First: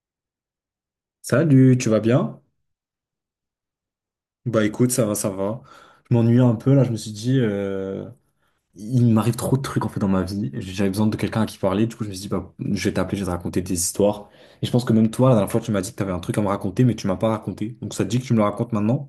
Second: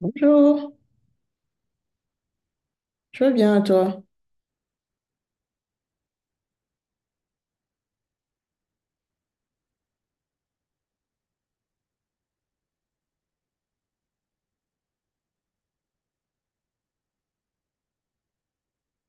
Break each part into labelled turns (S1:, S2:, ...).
S1: Bonjour,
S2: Salut, tu vas bien?
S1: tu vas bien toi?
S2: Bah écoute, ça va, ça va. Je m'ennuie un peu là, je me suis dit, il m'arrive trop de trucs en fait dans ma vie. J'avais besoin de quelqu'un à qui parler, du coup je me suis dit, bah, je vais t'appeler, je vais te raconter des histoires. Et je pense que même toi, la dernière fois, tu m'as dit que tu avais un truc à me raconter, mais tu m'as pas raconté. Donc ça te dit que tu me le racontes maintenant?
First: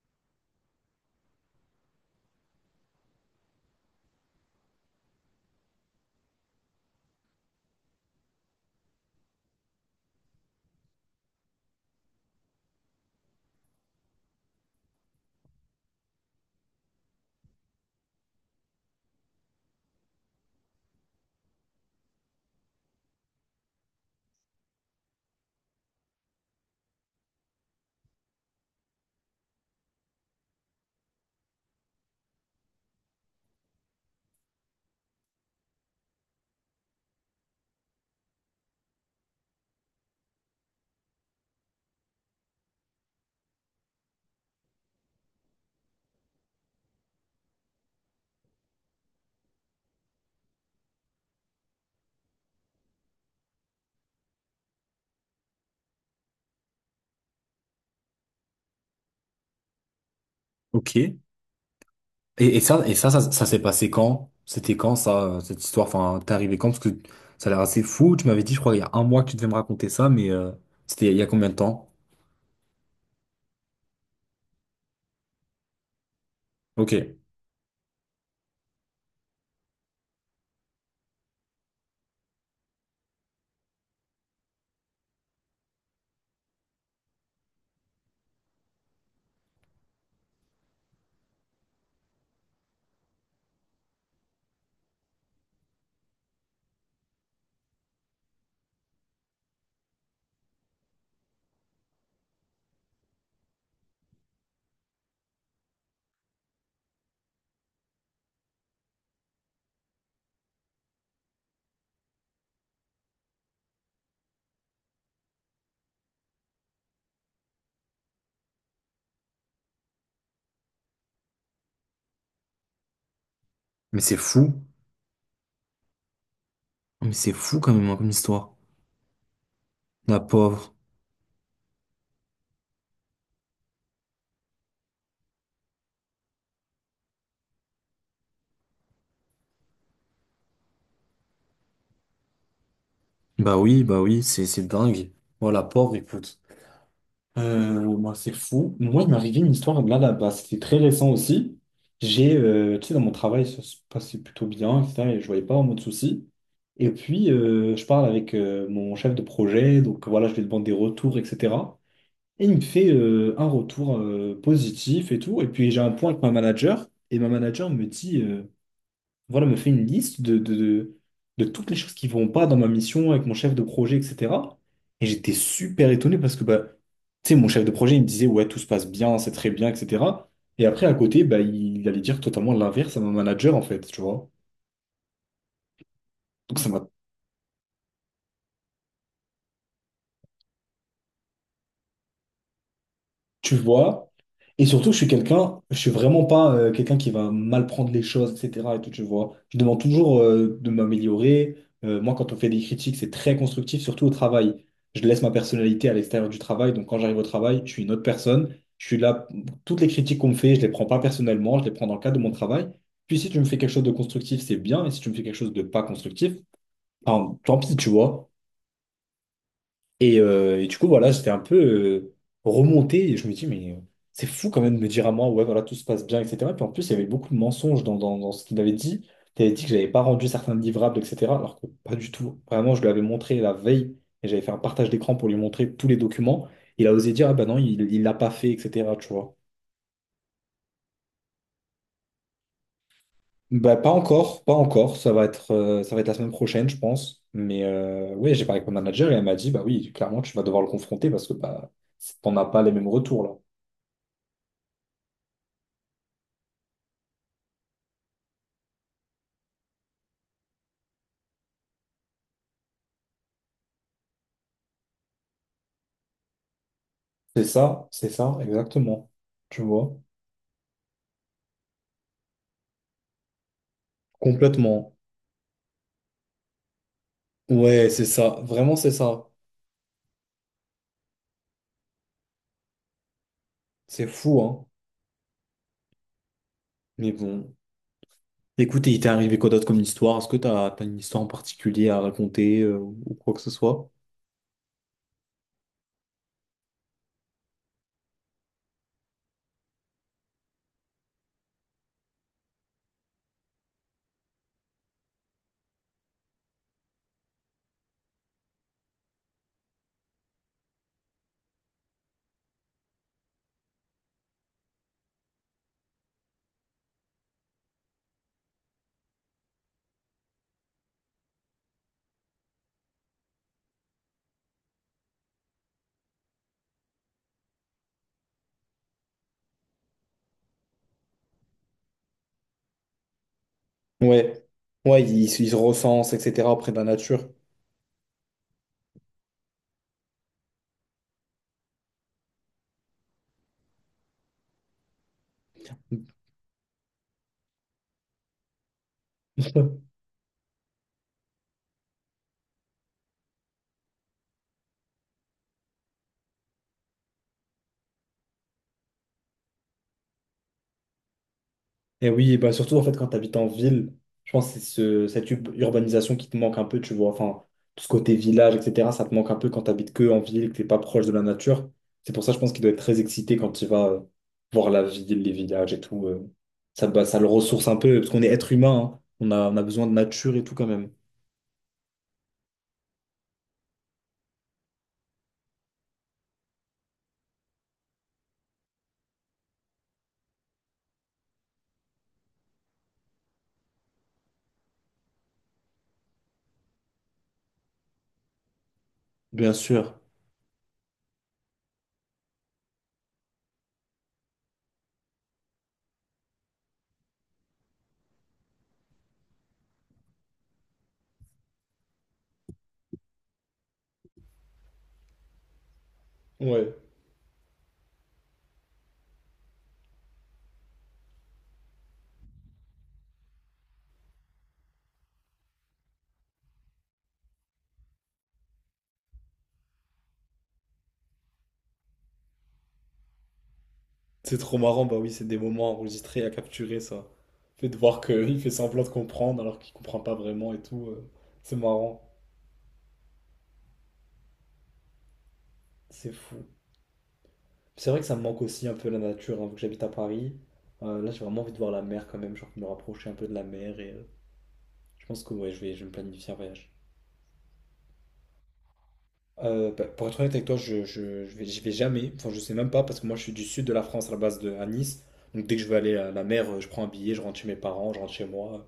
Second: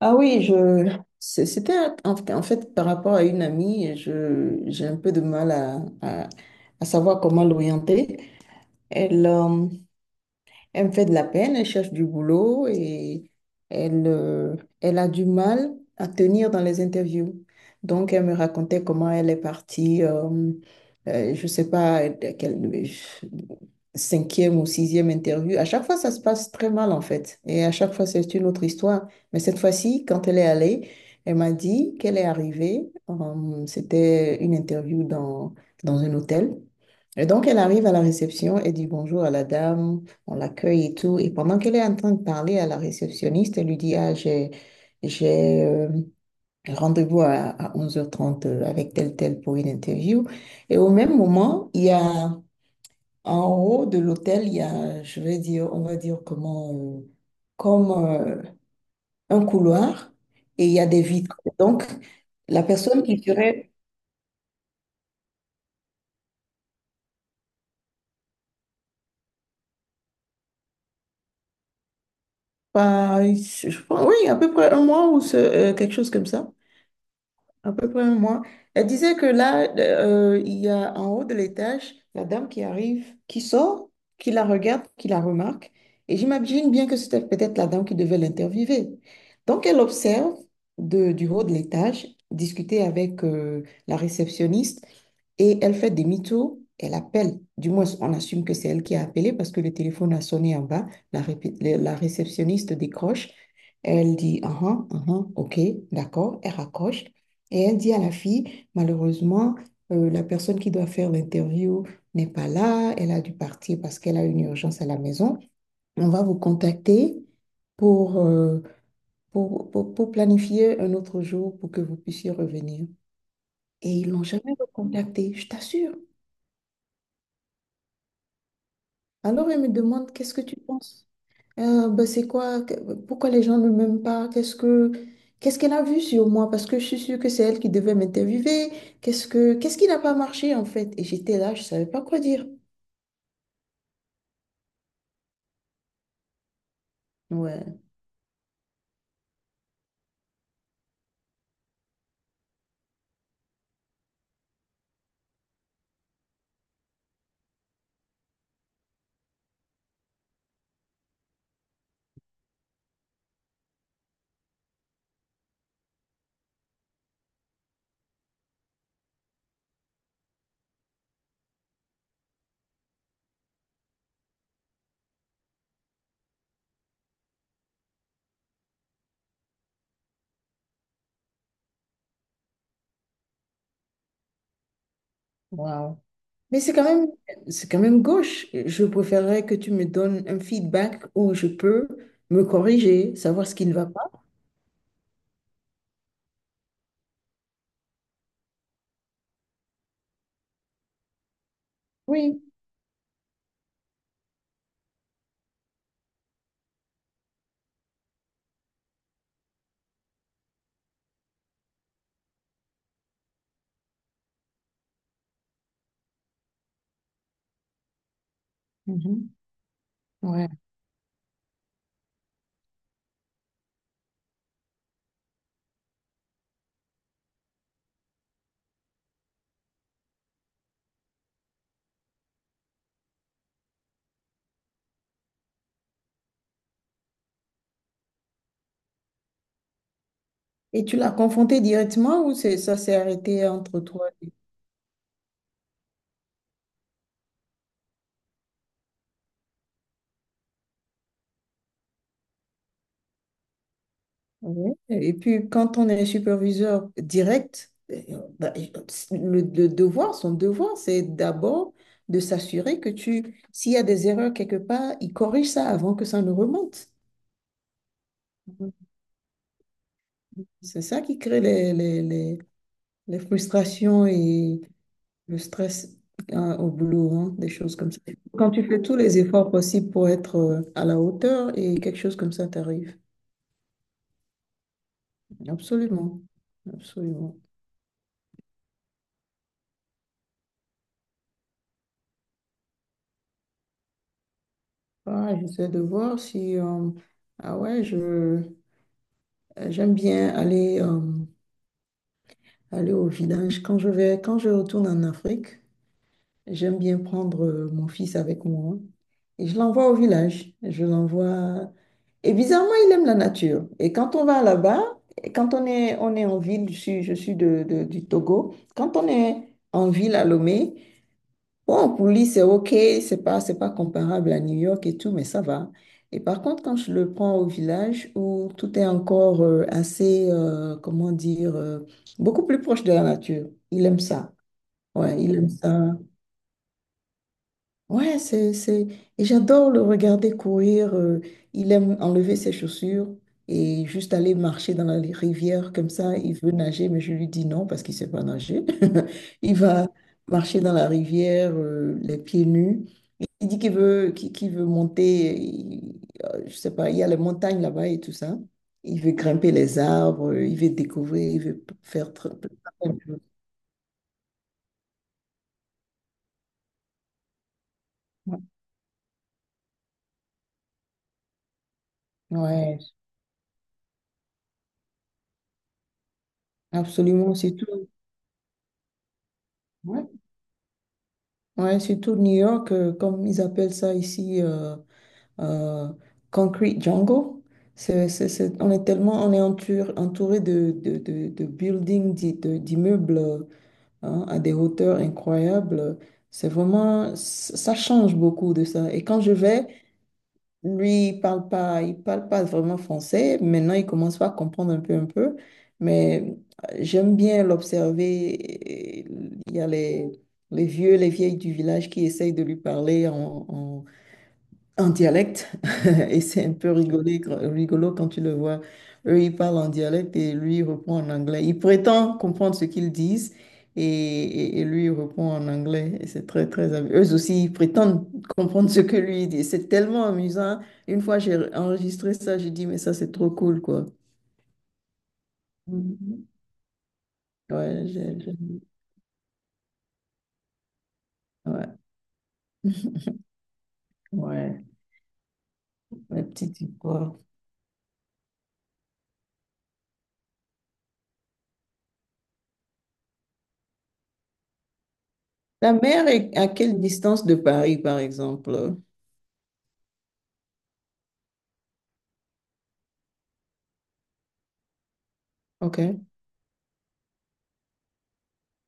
S1: Ah oui, c'était en fait par rapport à une amie, je j'ai un peu de mal à savoir comment l'orienter. Elle, euh, elle me fait de la peine, elle cherche du boulot et elle, euh, elle a du mal à tenir dans les interviews. Donc elle me racontait comment elle est partie, je sais pas, cinquième ou sixième interview. À chaque fois, ça se passe très mal, en fait. Et à chaque fois, c'est une autre histoire. Mais cette fois-ci, quand elle est allée, elle m'a dit qu'elle est arrivée. C'était une interview dans un hôtel. Et donc, elle arrive à la réception et dit bonjour à la dame, on l'accueille et tout. Et pendant qu'elle est en train de parler à la réceptionniste, elle lui dit, ah, j'ai rendez-vous à 11h30 avec tel, tel pour une interview. Et au même moment, il y a en haut de l'hôtel, il y a, je vais dire, on va dire comme un couloir et il y a
S2: Ok.
S1: des
S2: Et,
S1: vitres. Donc,
S2: et
S1: la
S2: ça, et
S1: personne
S2: ça,
S1: qui
S2: ça, ça s'est
S1: serait
S2: passé quand? C'était quand ça, cette histoire? Enfin, t'es arrivé quand? Parce que ça a l'air assez fou. Tu m'avais dit, je crois, il y a 1 mois que tu devais me raconter ça, mais c'était il y a combien de temps?
S1: pas, je pense, oui, à peu près un mois ou quelque chose comme ça,
S2: Ok.
S1: à peu près un mois. Elle disait que il y a en haut de l'étage, la dame qui arrive, qui sort, qui la regarde, qui la remarque. Et j'imagine bien que c'était peut-être la dame qui devait l'interviewer. Donc, elle observe du haut de l'étage, discuter avec la réceptionniste et elle fait demi-tour. Elle appelle, du moins on assume que c'est elle qui a appelé parce que le téléphone a sonné en bas. La, répé- la réceptionniste décroche. Elle dit, ah, ah, ah, ah, ok, d'accord. Elle raccroche. Et elle dit à la fille, malheureusement, la personne qui doit faire l'interview n'est pas là, elle a dû partir parce qu'elle a une urgence à la maison. On va vous contacter pour, euh, pour planifier un autre jour pour que vous puissiez revenir. Et
S2: Mais
S1: ils
S2: c'est
S1: l'ont
S2: fou.
S1: jamais recontactée, je t'assure.
S2: Mais c'est fou quand même, hein, comme histoire.
S1: Alors elle me demande,
S2: La
S1: qu'est-ce que tu
S2: pauvre.
S1: penses? Ben, c'est quoi? Pourquoi les gens ne m'aiment pas? Qu'est-ce qu'elle a vu sur moi? Parce que je suis sûre que c'est elle qui devait m'interviewer. Qu'est-ce qui n'a pas marché en fait? Et j'étais là, je savais pas quoi dire.
S2: Bah oui, c'est dingue. Moi, la pauvre, écoute.
S1: Ouais.
S2: Moi, c'est fou. Moi, il m'est arrivé une histoire là, là-bas. C'était très récent aussi. J'ai, tu sais, dans mon travail, ça se passait plutôt bien, etc. Et je voyais pas vraiment de soucis. Et puis, je parle avec mon chef de projet. Donc, voilà, je lui demande des retours, etc. Et il me fait un retour positif et tout. Et puis, j'ai un point avec ma manager. Et ma manager me dit. Voilà, me fait une liste de toutes les choses qui vont pas dans ma mission avec mon chef de projet, etc. Et j'étais super étonné parce que, bah, tu sais, mon chef de projet, il me disait, ouais, tout se passe bien, c'est très bien, etc. Et après, à côté, bah, il allait dire totalement l'inverse à mon manager, en fait, tu vois.
S1: Waouh.
S2: Donc,
S1: Mais
S2: ça m'a
S1: c'est quand même gauche. Je préférerais que tu me donnes un feedback où je peux me corriger, savoir ce
S2: tu
S1: qui ne va pas.
S2: vois. Et surtout, je suis quelqu'un, je suis vraiment pas quelqu'un qui va mal prendre les choses, etc. Et tout, tu vois. Je demande toujours de m'améliorer. Moi, quand on
S1: Oui.
S2: fait des critiques, c'est très constructif, surtout au travail. Je laisse ma personnalité à l'extérieur du travail. Donc, quand j'arrive au travail, je suis une autre personne. Je suis là. Toutes les critiques qu'on me fait, je les prends pas personnellement. Je les prends dans le cadre de mon travail. Puis, si tu me fais quelque chose de constructif, c'est bien. Et si tu me fais quelque chose de pas constructif, enfin, tant pis, tu vois.
S1: Mhm. Ouais.
S2: Et du coup, voilà, j'étais un peu remonté et je me dis, mais c'est fou quand même de me dire à moi, ouais, voilà, tout se passe bien, etc. Puis en plus, il y avait beaucoup de mensonges dans ce qu'il avait dit. Il avait dit que j'avais pas rendu certains livrables, etc. Alors que pas du tout. Vraiment, je lui avais montré la veille et j'avais fait un partage d'écran pour lui montrer tous les documents. Il a osé dire, ah bah non, il l'a pas fait, etc. Tu vois.
S1: Et tu l'as confronté directement ou ça s'est arrêté
S2: Bah,
S1: entre
S2: pas
S1: toi et...
S2: encore, pas encore. Ça va être la semaine prochaine, je pense. Mais ouais, j'ai parlé avec mon manager et elle m'a dit, bah oui, clairement, tu vas devoir le confronter parce que bah, t'en as pas les mêmes retours là.
S1: Ouais. Et puis, quand on est superviseur direct, bah, son devoir, c'est d'abord de s'assurer que tu, s'il y a des erreurs quelque part, il corrige ça avant que ça ne remonte.
S2: C'est ça,
S1: Mhm.
S2: exactement. Tu vois?
S1: C'est ça qui crée les frustrations et
S2: Complètement.
S1: le stress hein, au boulot, hein, des choses
S2: Ouais,
S1: comme ça.
S2: c'est ça.
S1: Quand tu
S2: Vraiment,
S1: fais
S2: c'est
S1: tous les
S2: ça.
S1: efforts possibles pour être à la hauteur et quelque chose comme ça t'arrive.
S2: C'est fou, hein.
S1: Absolument,
S2: Mais
S1: absolument.
S2: bon. Écoute, il t'est arrivé quoi d'autre comme histoire? Est-ce que t'as une histoire en particulier à raconter ou quoi que ce soit?
S1: Ah, j'essaie de voir si... Ah ouais, j'aime bien aller au village. Quand je retourne en Afrique, j'aime bien prendre mon fils avec moi et je l'envoie au village. Je l'envoie... Et bizarrement, il aime la nature. Et quand on va là-bas, et quand on est en ville, je suis du Togo, quand on est en ville à Lomé. Bon, pour lui, c'est OK, c'est pas comparable à New York et tout, mais ça va. Et par contre, quand je le prends au village où tout est encore beaucoup plus proche de la nature, il aime ça.
S2: Ouais. Ouais,
S1: Ouais,
S2: ils,
S1: il
S2: ils
S1: aime
S2: se
S1: ça.
S2: recensent, etc. près de la nature.
S1: Ouais. Et j'adore le regarder courir. Il aime enlever ses chaussures et juste aller marcher dans la rivière comme ça. Il veut nager, mais je lui dis non parce qu'il ne sait pas nager. Il va marcher dans la rivière, les pieds nus. Il dit qu'il veut monter, je sais pas, il y a les montagnes là-bas et tout ça. Il veut grimper les arbres, il veut découvrir, il veut
S2: Et
S1: faire
S2: oui, bah surtout en
S1: plein
S2: fait
S1: de
S2: quand tu
S1: choses.
S2: habites en ville, je pense que c'est cette urbanisation qui te manque un peu, tu vois. Enfin, tout ce côté village, etc., ça te manque un peu quand tu habites que en ville, que tu n'es pas proche de la nature. C'est pour ça, je pense qu'il doit être
S1: Ouais,
S2: très excité quand il va voir la ville, les villages et tout. Ça, bah, ça le
S1: absolument, c'est
S2: ressource un
S1: tout.
S2: peu, parce qu'on est être humain, hein. On a besoin de nature et tout quand même.
S1: Ouais, surtout New York, comme ils appellent ça ici, euh, Concrete Jungle. On est tellement, on est entouré de buildings, d'immeubles hein, à des hauteurs incroyables. C'est vraiment, ça change beaucoup de ça. Et quand
S2: Bien sûr.
S1: lui, il parle pas vraiment français. Maintenant, il commence pas à comprendre un peu, un peu. Mais j'aime bien l'observer. Il y a les vieux, les vieilles du village qui essayent de lui parler en dialecte. Et c'est un peu
S2: Ouais,
S1: rigolo quand tu le vois. Eux, ils parlent en dialecte et lui, il reprend en anglais. Il prétend comprendre ce qu'ils disent et lui, il reprend en anglais. Et c'est très, très amusant. Eux aussi, ils prétendent comprendre ce que lui dit. C'est tellement amusant. Une fois, j'ai enregistré ça, j'ai dit, mais ça, c'est trop cool, quoi.
S2: c'est trop marrant, bah oui, c'est des moments à enregistrer,
S1: Mhm.
S2: à capturer ça. Fait de
S1: Ouais,
S2: voir qu'il fait semblant de comprendre alors qu'il comprend pas vraiment et tout, c'est
S1: ouais,
S2: marrant,
S1: ouais,
S2: c'est
S1: la
S2: fou.
S1: petite histoire.
S2: C'est vrai que ça me manque aussi un peu la nature, hein, vu que j'habite à Paris. Là, j'ai vraiment envie de voir la mer quand même, genre me rapprocher un peu de la mer et je pense que ouais, je
S1: La
S2: vais, je vais me
S1: mer est
S2: planifier un
S1: à
S2: voyage.
S1: quelle distance de Paris, par exemple?
S2: Bah, pour être honnête avec toi, j'y vais jamais, enfin je sais même pas parce que moi je suis du sud de la France à la base de à Nice. Donc dès que je veux aller
S1: OK.
S2: à la mer, je prends un billet, je rentre chez mes parents, je rentre chez moi,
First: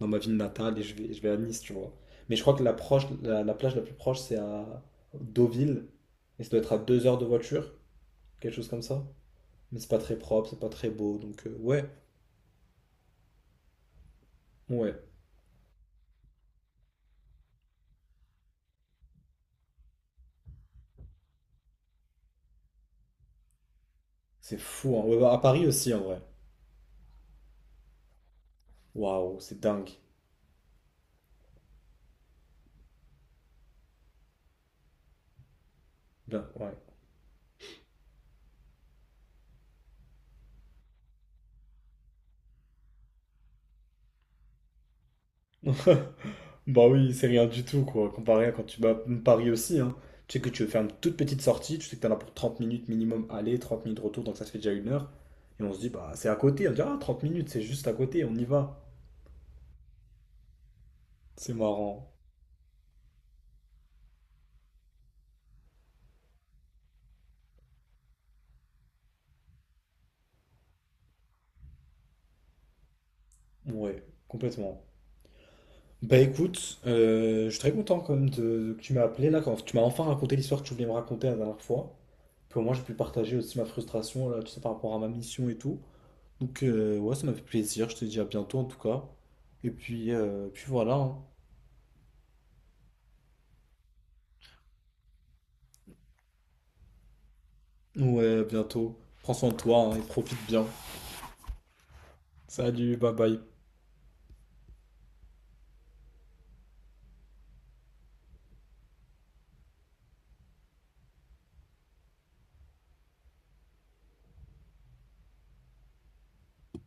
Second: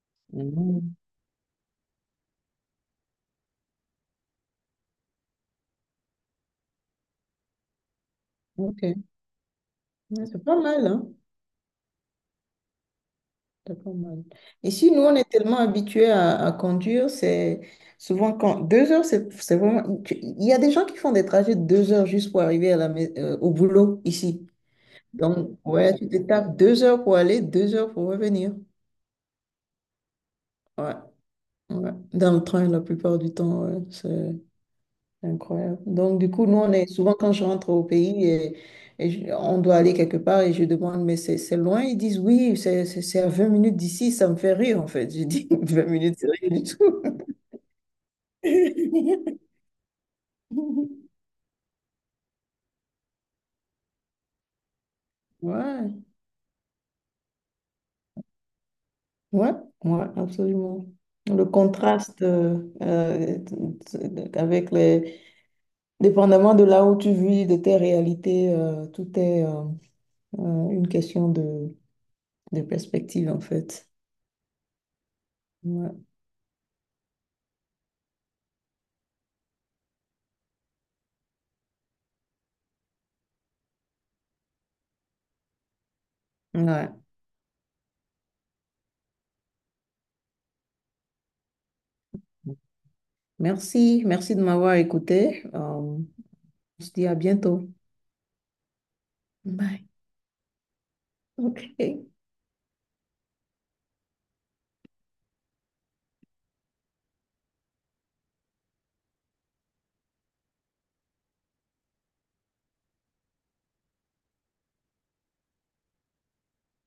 S2: dans ma ville natale et je
S1: Mhm.
S2: vais, je vais à Nice, tu vois. Mais je crois que la plage la plus proche c'est à Deauville et ça doit être à 2 heures de voiture, quelque chose comme
S1: OK.
S2: ça. Mais c'est pas très
S1: Ouais, c'est
S2: propre,
S1: pas
S2: c'est pas
S1: mal,
S2: très
S1: hein?
S2: beau, donc ouais.
S1: T'as pas mal. Ici,
S2: Ouais,
S1: nous, on est tellement habitués à conduire, c'est souvent quand 2 heures, c'est vraiment. Il y a des gens qui font des trajets de 2 heures juste pour arriver au boulot ici.
S2: c'est fou. Hein. Ouais, bah, à
S1: Donc,
S2: Paris aussi,
S1: ouais,
S2: en
S1: tu te
S2: vrai.
S1: tapes 2 heures pour aller, 2 heures pour revenir.
S2: Waouh, c'est dingue.
S1: Ouais, ouais. Dans le train, la plupart du temps, ouais, c'est. Incroyable. Donc, du
S2: Ben,
S1: coup, nous, on
S2: ouais.
S1: est souvent quand je rentre au pays et, on doit aller quelque part et je demande, mais c'est loin? Ils disent, oui, c'est à 20 minutes d'ici, ça me fait rire en fait. Je dis, 20 minutes, c'est rien du
S2: Bah
S1: tout.
S2: oui, c'est rien du tout, quoi, comparé à quand tu vas à Paris aussi, hein. Tu sais que tu veux faire une toute petite sortie, tu sais que t'en as pour 30 minutes minimum aller, 30 minutes retour, donc ça se fait déjà 1 heure. Et on se dit,
S1: Ouais,
S2: bah c'est à côté, on dit, ah, 30 minutes, c'est juste à côté, on y va.
S1: ouais, ouais, absolument. Le
S2: C'est marrant.
S1: contraste euh, euh, avec les... Dépendamment de là où tu vis, de tes réalités, tout est une question de perspective en fait.
S2: Ouais, complètement.
S1: Ouais.
S2: Bah écoute, je suis très content quand même que tu m'as appelé là, quand tu m'as enfin raconté l'histoire que tu voulais me raconter la dernière fois. Puis au moins j'ai pu partager aussi ma frustration là, tu sais, par rapport à ma mission et tout. Donc
S1: Ouais.
S2: ouais, ça m'a fait plaisir, je te dis à bientôt en tout cas. Et puis, puis voilà. hein.
S1: Merci, merci de m'avoir écouté. On se dit à bientôt.
S2: Ouais, à bientôt. Prends soin de
S1: Bye.
S2: toi hein, et profite bien.
S1: Ok.
S2: Salut, bye bye.